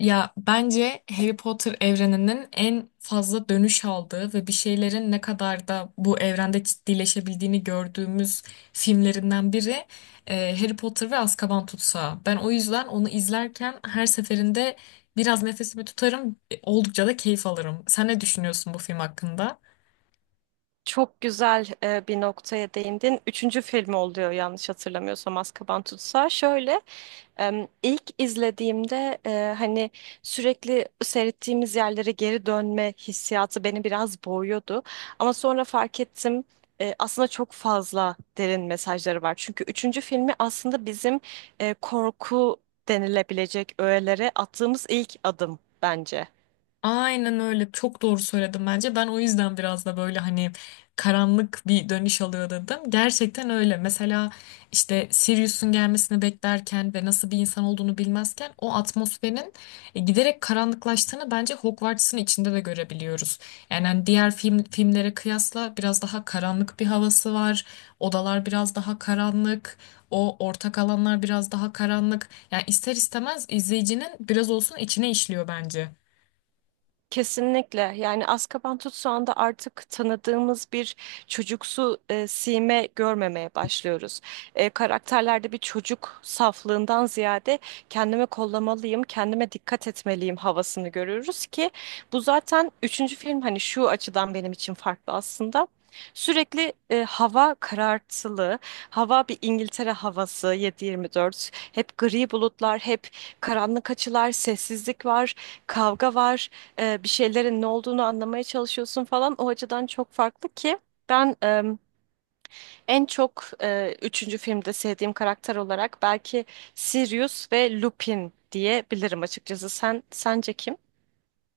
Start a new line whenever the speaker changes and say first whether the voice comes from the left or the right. left: Ya bence Harry Potter evreninin en fazla dönüş aldığı ve bir şeylerin ne kadar da bu evrende ciddileşebildiğini gördüğümüz filmlerinden biri Harry Potter ve Azkaban Tutsağı. Ben o yüzden onu izlerken her seferinde biraz nefesimi tutarım, oldukça da keyif alırım. Sen ne düşünüyorsun bu film hakkında?
right: Çok güzel bir noktaya değindin. Üçüncü filmi oluyor yanlış hatırlamıyorsam Azkaban Tutsağı. Şöyle ilk izlediğimde hani sürekli seyrettiğimiz yerlere geri dönme hissiyatı beni biraz boğuyordu. Ama sonra fark ettim aslında çok fazla derin mesajları var. Çünkü üçüncü filmi aslında bizim korku denilebilecek öğelere attığımız ilk adım bence.
left: Aynen öyle. Çok doğru söyledim bence. Ben o yüzden biraz da böyle hani karanlık bir dönüş alıyor dedim. Gerçekten öyle. Mesela işte Sirius'un gelmesini beklerken ve nasıl bir insan olduğunu bilmezken o atmosferin giderek karanlıklaştığını bence Hogwarts'ın içinde de görebiliyoruz. Yani hani diğer filmlere kıyasla biraz daha karanlık bir havası var. Odalar biraz daha karanlık. O ortak alanlar biraz daha karanlık. Yani ister istemez izleyicinin biraz olsun içine işliyor bence.
right: Kesinlikle yani Azkaban anda artık tanıdığımız bir çocuksu sime görmemeye başlıyoruz. Karakterlerde bir çocuk saflığından ziyade kendime kollamalıyım, kendime dikkat etmeliyim havasını görüyoruz ki bu zaten üçüncü film hani şu açıdan benim için farklı aslında. Sürekli hava karartılı, hava bir İngiltere havası 7-24. Hep gri bulutlar, hep karanlık açılar, sessizlik var, kavga var bir şeylerin ne olduğunu anlamaya çalışıyorsun falan. O açıdan çok farklı ki ben en çok üçüncü filmde sevdiğim karakter olarak belki Sirius ve Lupin diyebilirim açıkçası. Sen sence kim?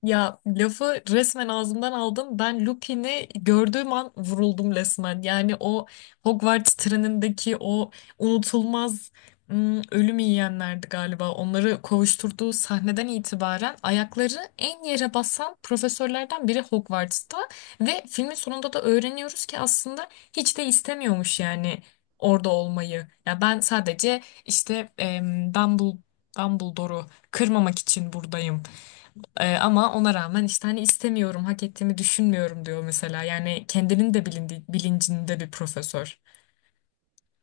left: Ya lafı resmen ağzımdan aldım. Ben Lupin'i gördüğüm an vuruldum resmen. Yani o Hogwarts trenindeki o unutulmaz ölüm yiyenlerdi galiba. Onları kovuşturduğu sahneden itibaren ayakları en yere basan profesörlerden biri Hogwarts'ta. Ve filmin sonunda da öğreniyoruz ki aslında hiç de istemiyormuş yani orada olmayı. Ya ben sadece işte Dumbledore'u kırmamak için buradayım, ama ona rağmen işte hani istemiyorum, hak ettiğimi düşünmüyorum diyor mesela. Yani kendinin de bilincinde bir profesör.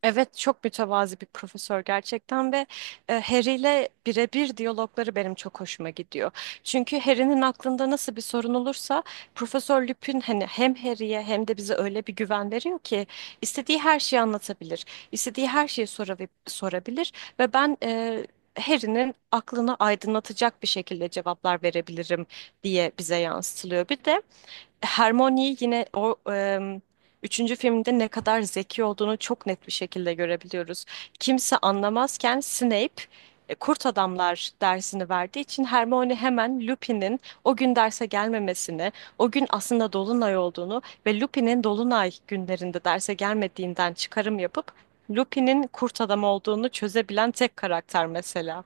right: Evet çok mütevazi bir profesör gerçekten ve Harry ile birebir diyalogları benim çok hoşuma gidiyor. Çünkü Harry'nin aklında nasıl bir sorun olursa Profesör Lupin hani hem Harry'ye hem de bize öyle bir güven veriyor ki istediği her şeyi anlatabilir. İstediği her şeyi sorabilir ve ben Harry'nin aklını aydınlatacak bir şekilde cevaplar verebilirim diye bize yansıtılıyor. Bir de Hermione yine o üçüncü filmde ne kadar zeki olduğunu çok net bir şekilde görebiliyoruz. Kimse anlamazken Snape Kurt Adamlar dersini verdiği için Hermione hemen Lupin'in o gün derse gelmemesini, o gün aslında Dolunay olduğunu ve Lupin'in Dolunay günlerinde derse gelmediğinden çıkarım yapıp Lupin'in Kurt Adam olduğunu çözebilen tek karakter mesela.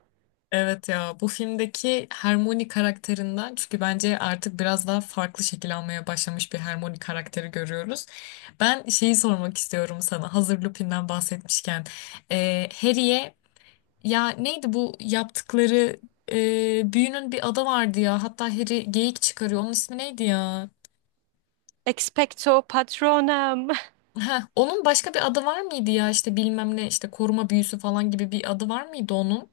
left: Evet ya bu filmdeki Hermione karakterinden, çünkü bence artık biraz daha farklı şekil almaya başlamış bir Hermione karakteri görüyoruz. Ben şeyi sormak istiyorum sana, hazır Lupin'den bahsetmişken. Harry'e ya neydi bu yaptıkları, büyünün bir adı vardı ya, hatta Harry geyik çıkarıyor, onun ismi neydi ya?
right: Expecto Patronum,
left: Heh, onun başka bir adı var mıydı ya, işte bilmem ne, işte koruma büyüsü falan gibi bir adı var mıydı onun?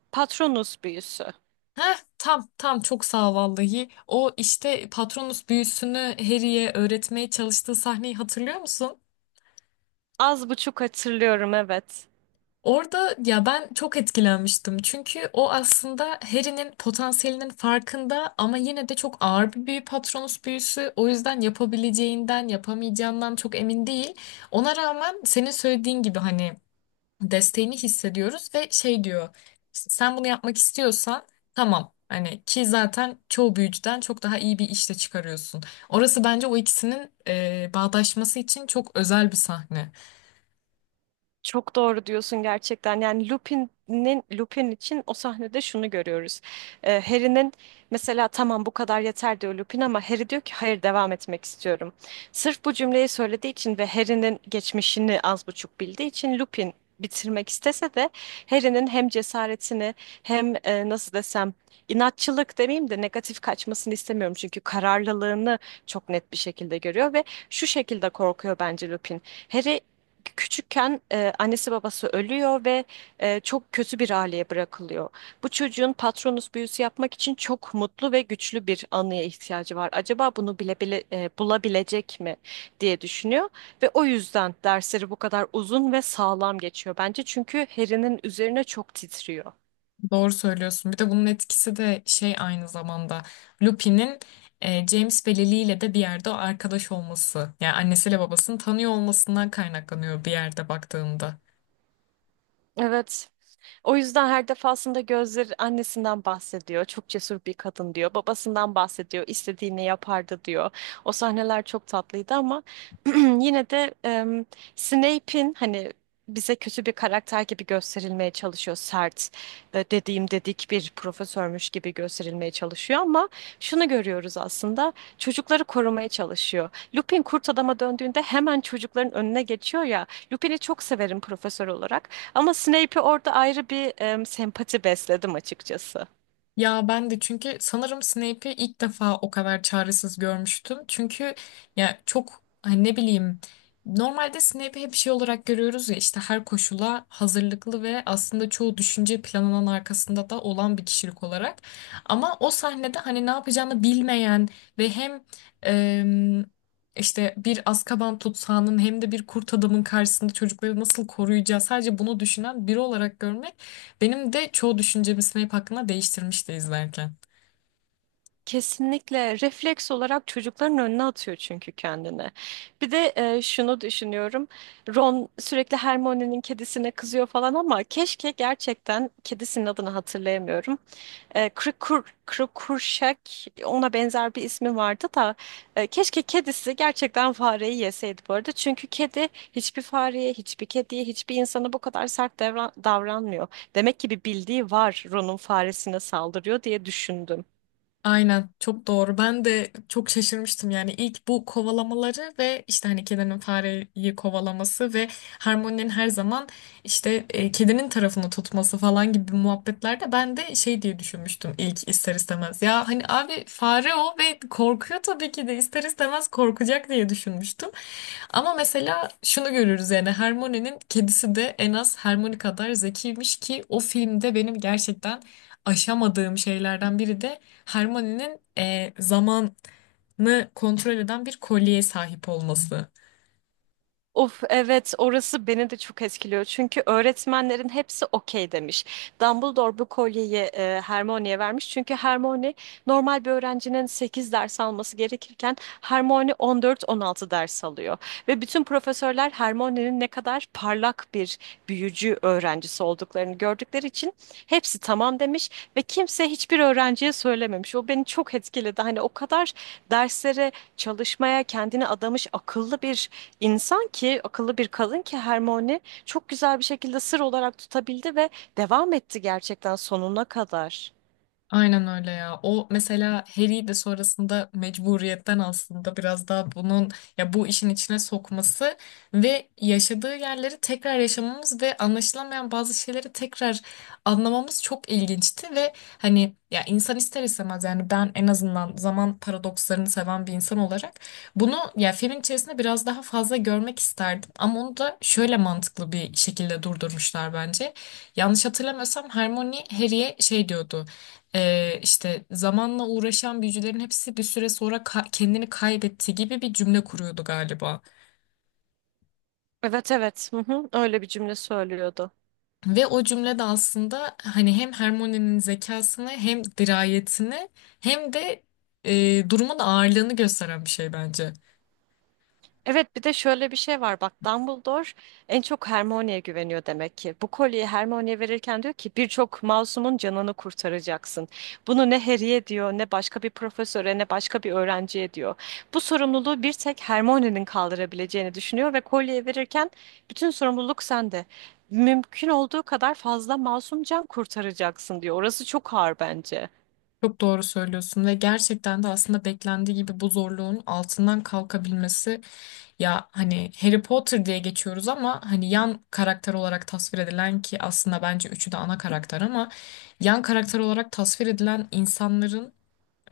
right: Patronus büyüsü.
left: Heh, tam tam, çok sağ ol vallahi. O işte Patronus büyüsünü Harry'e öğretmeye çalıştığı sahneyi hatırlıyor musun?
right: Az buçuk hatırlıyorum evet.
left: Orada ya ben çok etkilenmiştim. Çünkü o aslında Harry'nin potansiyelinin farkında, ama yine de çok ağır bir büyü Patronus büyüsü. O yüzden yapabileceğinden, yapamayacağından çok emin değil. Ona rağmen senin söylediğin gibi hani desteğini hissediyoruz ve şey diyor, işte sen bunu yapmak istiyorsan tamam hani, ki zaten çoğu büyücüden çok daha iyi bir işte çıkarıyorsun. Orası bence o ikisinin bağdaşması için çok özel bir sahne.
right: Çok doğru diyorsun gerçekten. Yani Lupin için o sahnede şunu görüyoruz. Harry'nin mesela tamam bu kadar yeter diyor Lupin ama Harry diyor ki hayır devam etmek istiyorum. Sırf bu cümleyi söylediği için ve Harry'nin geçmişini az buçuk bildiği için Lupin bitirmek istese de Harry'nin hem cesaretini hem nasıl desem inatçılık demeyeyim de negatif kaçmasını istemiyorum çünkü kararlılığını çok net bir şekilde görüyor ve şu şekilde korkuyor bence Lupin. Harry küçükken annesi babası ölüyor ve çok kötü bir aileye bırakılıyor. Bu çocuğun Patronus büyüsü yapmak için çok mutlu ve güçlü bir anıya ihtiyacı var. Acaba bunu bile bile bulabilecek mi diye düşünüyor ve o yüzden dersleri bu kadar uzun ve sağlam geçiyor bence çünkü Harry'nin üzerine çok titriyor.
left: Doğru söylüyorsun. Bir de bunun etkisi de şey, aynı zamanda Lupin'in James ve Lily ile de bir yerde o arkadaş olması, yani annesiyle babasını tanıyor olmasından kaynaklanıyor bir yerde baktığında.
right: Evet. O yüzden her defasında gözleri annesinden bahsediyor. Çok cesur bir kadın diyor. Babasından bahsediyor. İstediğini yapardı diyor. O sahneler çok tatlıydı ama yine de Snape'in hani bize kötü bir karakter gibi gösterilmeye çalışıyor. Sert, dediğim dedik bir profesörmüş gibi gösterilmeye çalışıyor ama şunu görüyoruz aslında. Çocukları korumaya çalışıyor. Lupin kurt adama döndüğünde hemen çocukların önüne geçiyor ya. Lupin'i çok severim profesör olarak. Ama Snape'e orada ayrı bir sempati besledim açıkçası.
left: Ya ben de, çünkü sanırım Snape'i ilk defa o kadar çaresiz görmüştüm. Çünkü ya çok hani ne bileyim, normalde Snape'i hep şey olarak görüyoruz ya, işte her koşula hazırlıklı ve aslında çoğu düşünce planının arkasında da olan bir kişilik olarak. Ama o sahnede hani ne yapacağını bilmeyen ve hem em, işte bir Azkaban tutsağının hem de bir kurt adamın karşısında çocukları nasıl koruyacağı, sadece bunu düşünen biri olarak görmek benim de çoğu düşüncemi Snape hakkında değiştirmişti izlerken.
right: Kesinlikle refleks olarak çocukların önüne atıyor çünkü kendini. Bir de şunu düşünüyorum. Ron sürekli Hermione'nin kedisine kızıyor falan ama keşke gerçekten kedisinin adını hatırlayamıyorum. Krikur, Krikurşak ona benzer bir ismi vardı da keşke kedisi gerçekten fareyi yeseydi bu arada. Çünkü kedi hiçbir fareye, hiçbir kediye, hiçbir insana bu kadar sert davranmıyor. Demek ki bir bildiği var Ron'un faresine saldırıyor diye düşündüm.
left: Aynen, çok doğru. Ben de çok şaşırmıştım, yani ilk bu kovalamaları ve işte hani kedinin fareyi kovalaması ve Harmony'nin her zaman işte kedinin tarafını tutması falan gibi muhabbetlerde ben de şey diye düşünmüştüm ilk, ister istemez. Ya hani abi fare o ve korkuyor, tabii ki de ister istemez korkacak diye düşünmüştüm. Ama mesela şunu görürüz, yani Hermione'nin kedisi de en az Hermione kadar zekiymiş, ki o filmde benim gerçekten aşamadığım şeylerden biri de Hermione'nin zamanı kontrol eden bir kolyeye sahip olması.
right: Of, evet, orası beni de çok etkiliyor. Çünkü öğretmenlerin hepsi okey demiş. Dumbledore bu kolyeyi Hermione'ye vermiş. Çünkü Hermione normal bir öğrencinin 8 ders alması gerekirken Hermione 14-16 ders alıyor. Ve bütün profesörler Hermione'nin ne kadar parlak bir büyücü öğrencisi olduklarını gördükleri için hepsi tamam demiş ve kimse hiçbir öğrenciye söylememiş. O beni çok etkiledi. Hani o kadar derslere çalışmaya kendini adamış akıllı bir insan ki, akıllı bir kadın ki Hermione çok güzel bir şekilde sır olarak tutabildi ve devam etti gerçekten sonuna kadar.
left: Aynen öyle ya. O mesela Harry de sonrasında mecburiyetten aslında biraz daha bunun, ya bu işin içine sokması ve yaşadığı yerleri tekrar yaşamamız ve anlaşılamayan bazı şeyleri tekrar anlamamız çok ilginçti ve hani ya, insan ister istemez, yani ben en azından zaman paradokslarını seven bir insan olarak bunu ya filmin içerisinde biraz daha fazla görmek isterdim, ama onu da şöyle mantıklı bir şekilde durdurmuşlar bence. Yanlış hatırlamıyorsam Hermione Harry'e şey diyordu, işte zamanla uğraşan büyücülerin hepsi bir süre sonra kendini kaybetti gibi bir cümle kuruyordu galiba.
right: Evet, evet, hı hı, öyle bir cümle söylüyordu.
left: Ve o cümle de aslında hani hem Hermione'nin zekasını, hem dirayetini, hem de durumun ağırlığını gösteren bir şey bence.
right: Evet, bir de şöyle bir şey var bak, Dumbledore en çok Hermione'ye güveniyor demek ki. Bu kolyeyi Hermione'ye verirken diyor ki birçok masumun canını kurtaracaksın. Bunu ne Harry'e diyor, ne başka bir profesöre, ne başka bir öğrenciye diyor. Bu sorumluluğu bir tek Hermione'nin kaldırabileceğini düşünüyor ve kolyeyi verirken bütün sorumluluk sende. Mümkün olduğu kadar fazla masum can kurtaracaksın diyor. Orası çok ağır bence.
left: Çok doğru söylüyorsun ve gerçekten de aslında beklendiği gibi bu zorluğun altından kalkabilmesi, ya hani Harry Potter diye geçiyoruz ama hani yan karakter olarak tasvir edilen, ki aslında bence üçü de ana karakter, ama yan karakter olarak tasvir edilen insanların,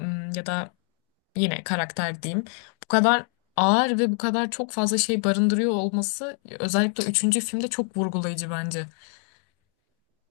left: ya da yine karakter diyeyim, bu kadar ağır ve bu kadar çok fazla şey barındırıyor olması özellikle üçüncü filmde çok vurgulayıcı bence.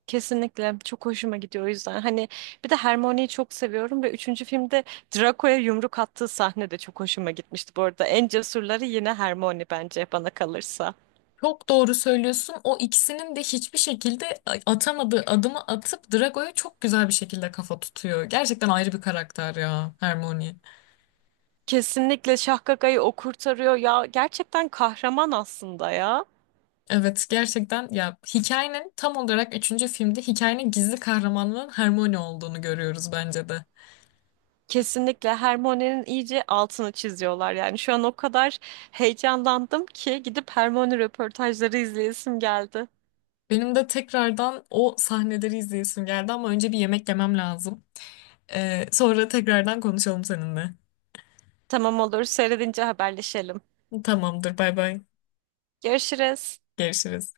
right: Kesinlikle çok hoşuma gidiyor o yüzden. Hani bir de Hermione'yi çok seviyorum ve üçüncü filmde Draco'ya yumruk attığı sahne de çok hoşuma gitmişti bu arada. En cesurları yine Hermione bence bana kalırsa.
left: Çok doğru söylüyorsun. O ikisinin de hiçbir şekilde atamadığı adımı atıp Drago'ya çok güzel bir şekilde kafa tutuyor. Gerçekten ayrı bir karakter ya Hermione.
right: Kesinlikle Şahkaka'yı o kurtarıyor ya. Gerçekten kahraman aslında ya.
left: Evet, gerçekten ya, hikayenin tam olarak üçüncü filmde hikayenin gizli kahramanının Hermione olduğunu görüyoruz bence de.
right: Kesinlikle Hermione'nin iyice altını çiziyorlar. Yani şu an o kadar heyecanlandım ki gidip Hermione röportajları izleyesim geldi.
left: Benim de tekrardan o sahneleri izleyesim geldi, ama önce bir yemek yemem lazım. Sonra tekrardan konuşalım seninle.
right: Tamam, olur, seyredince haberleşelim.
left: Tamamdır, bay bay.
right: Görüşürüz.
left: Görüşürüz.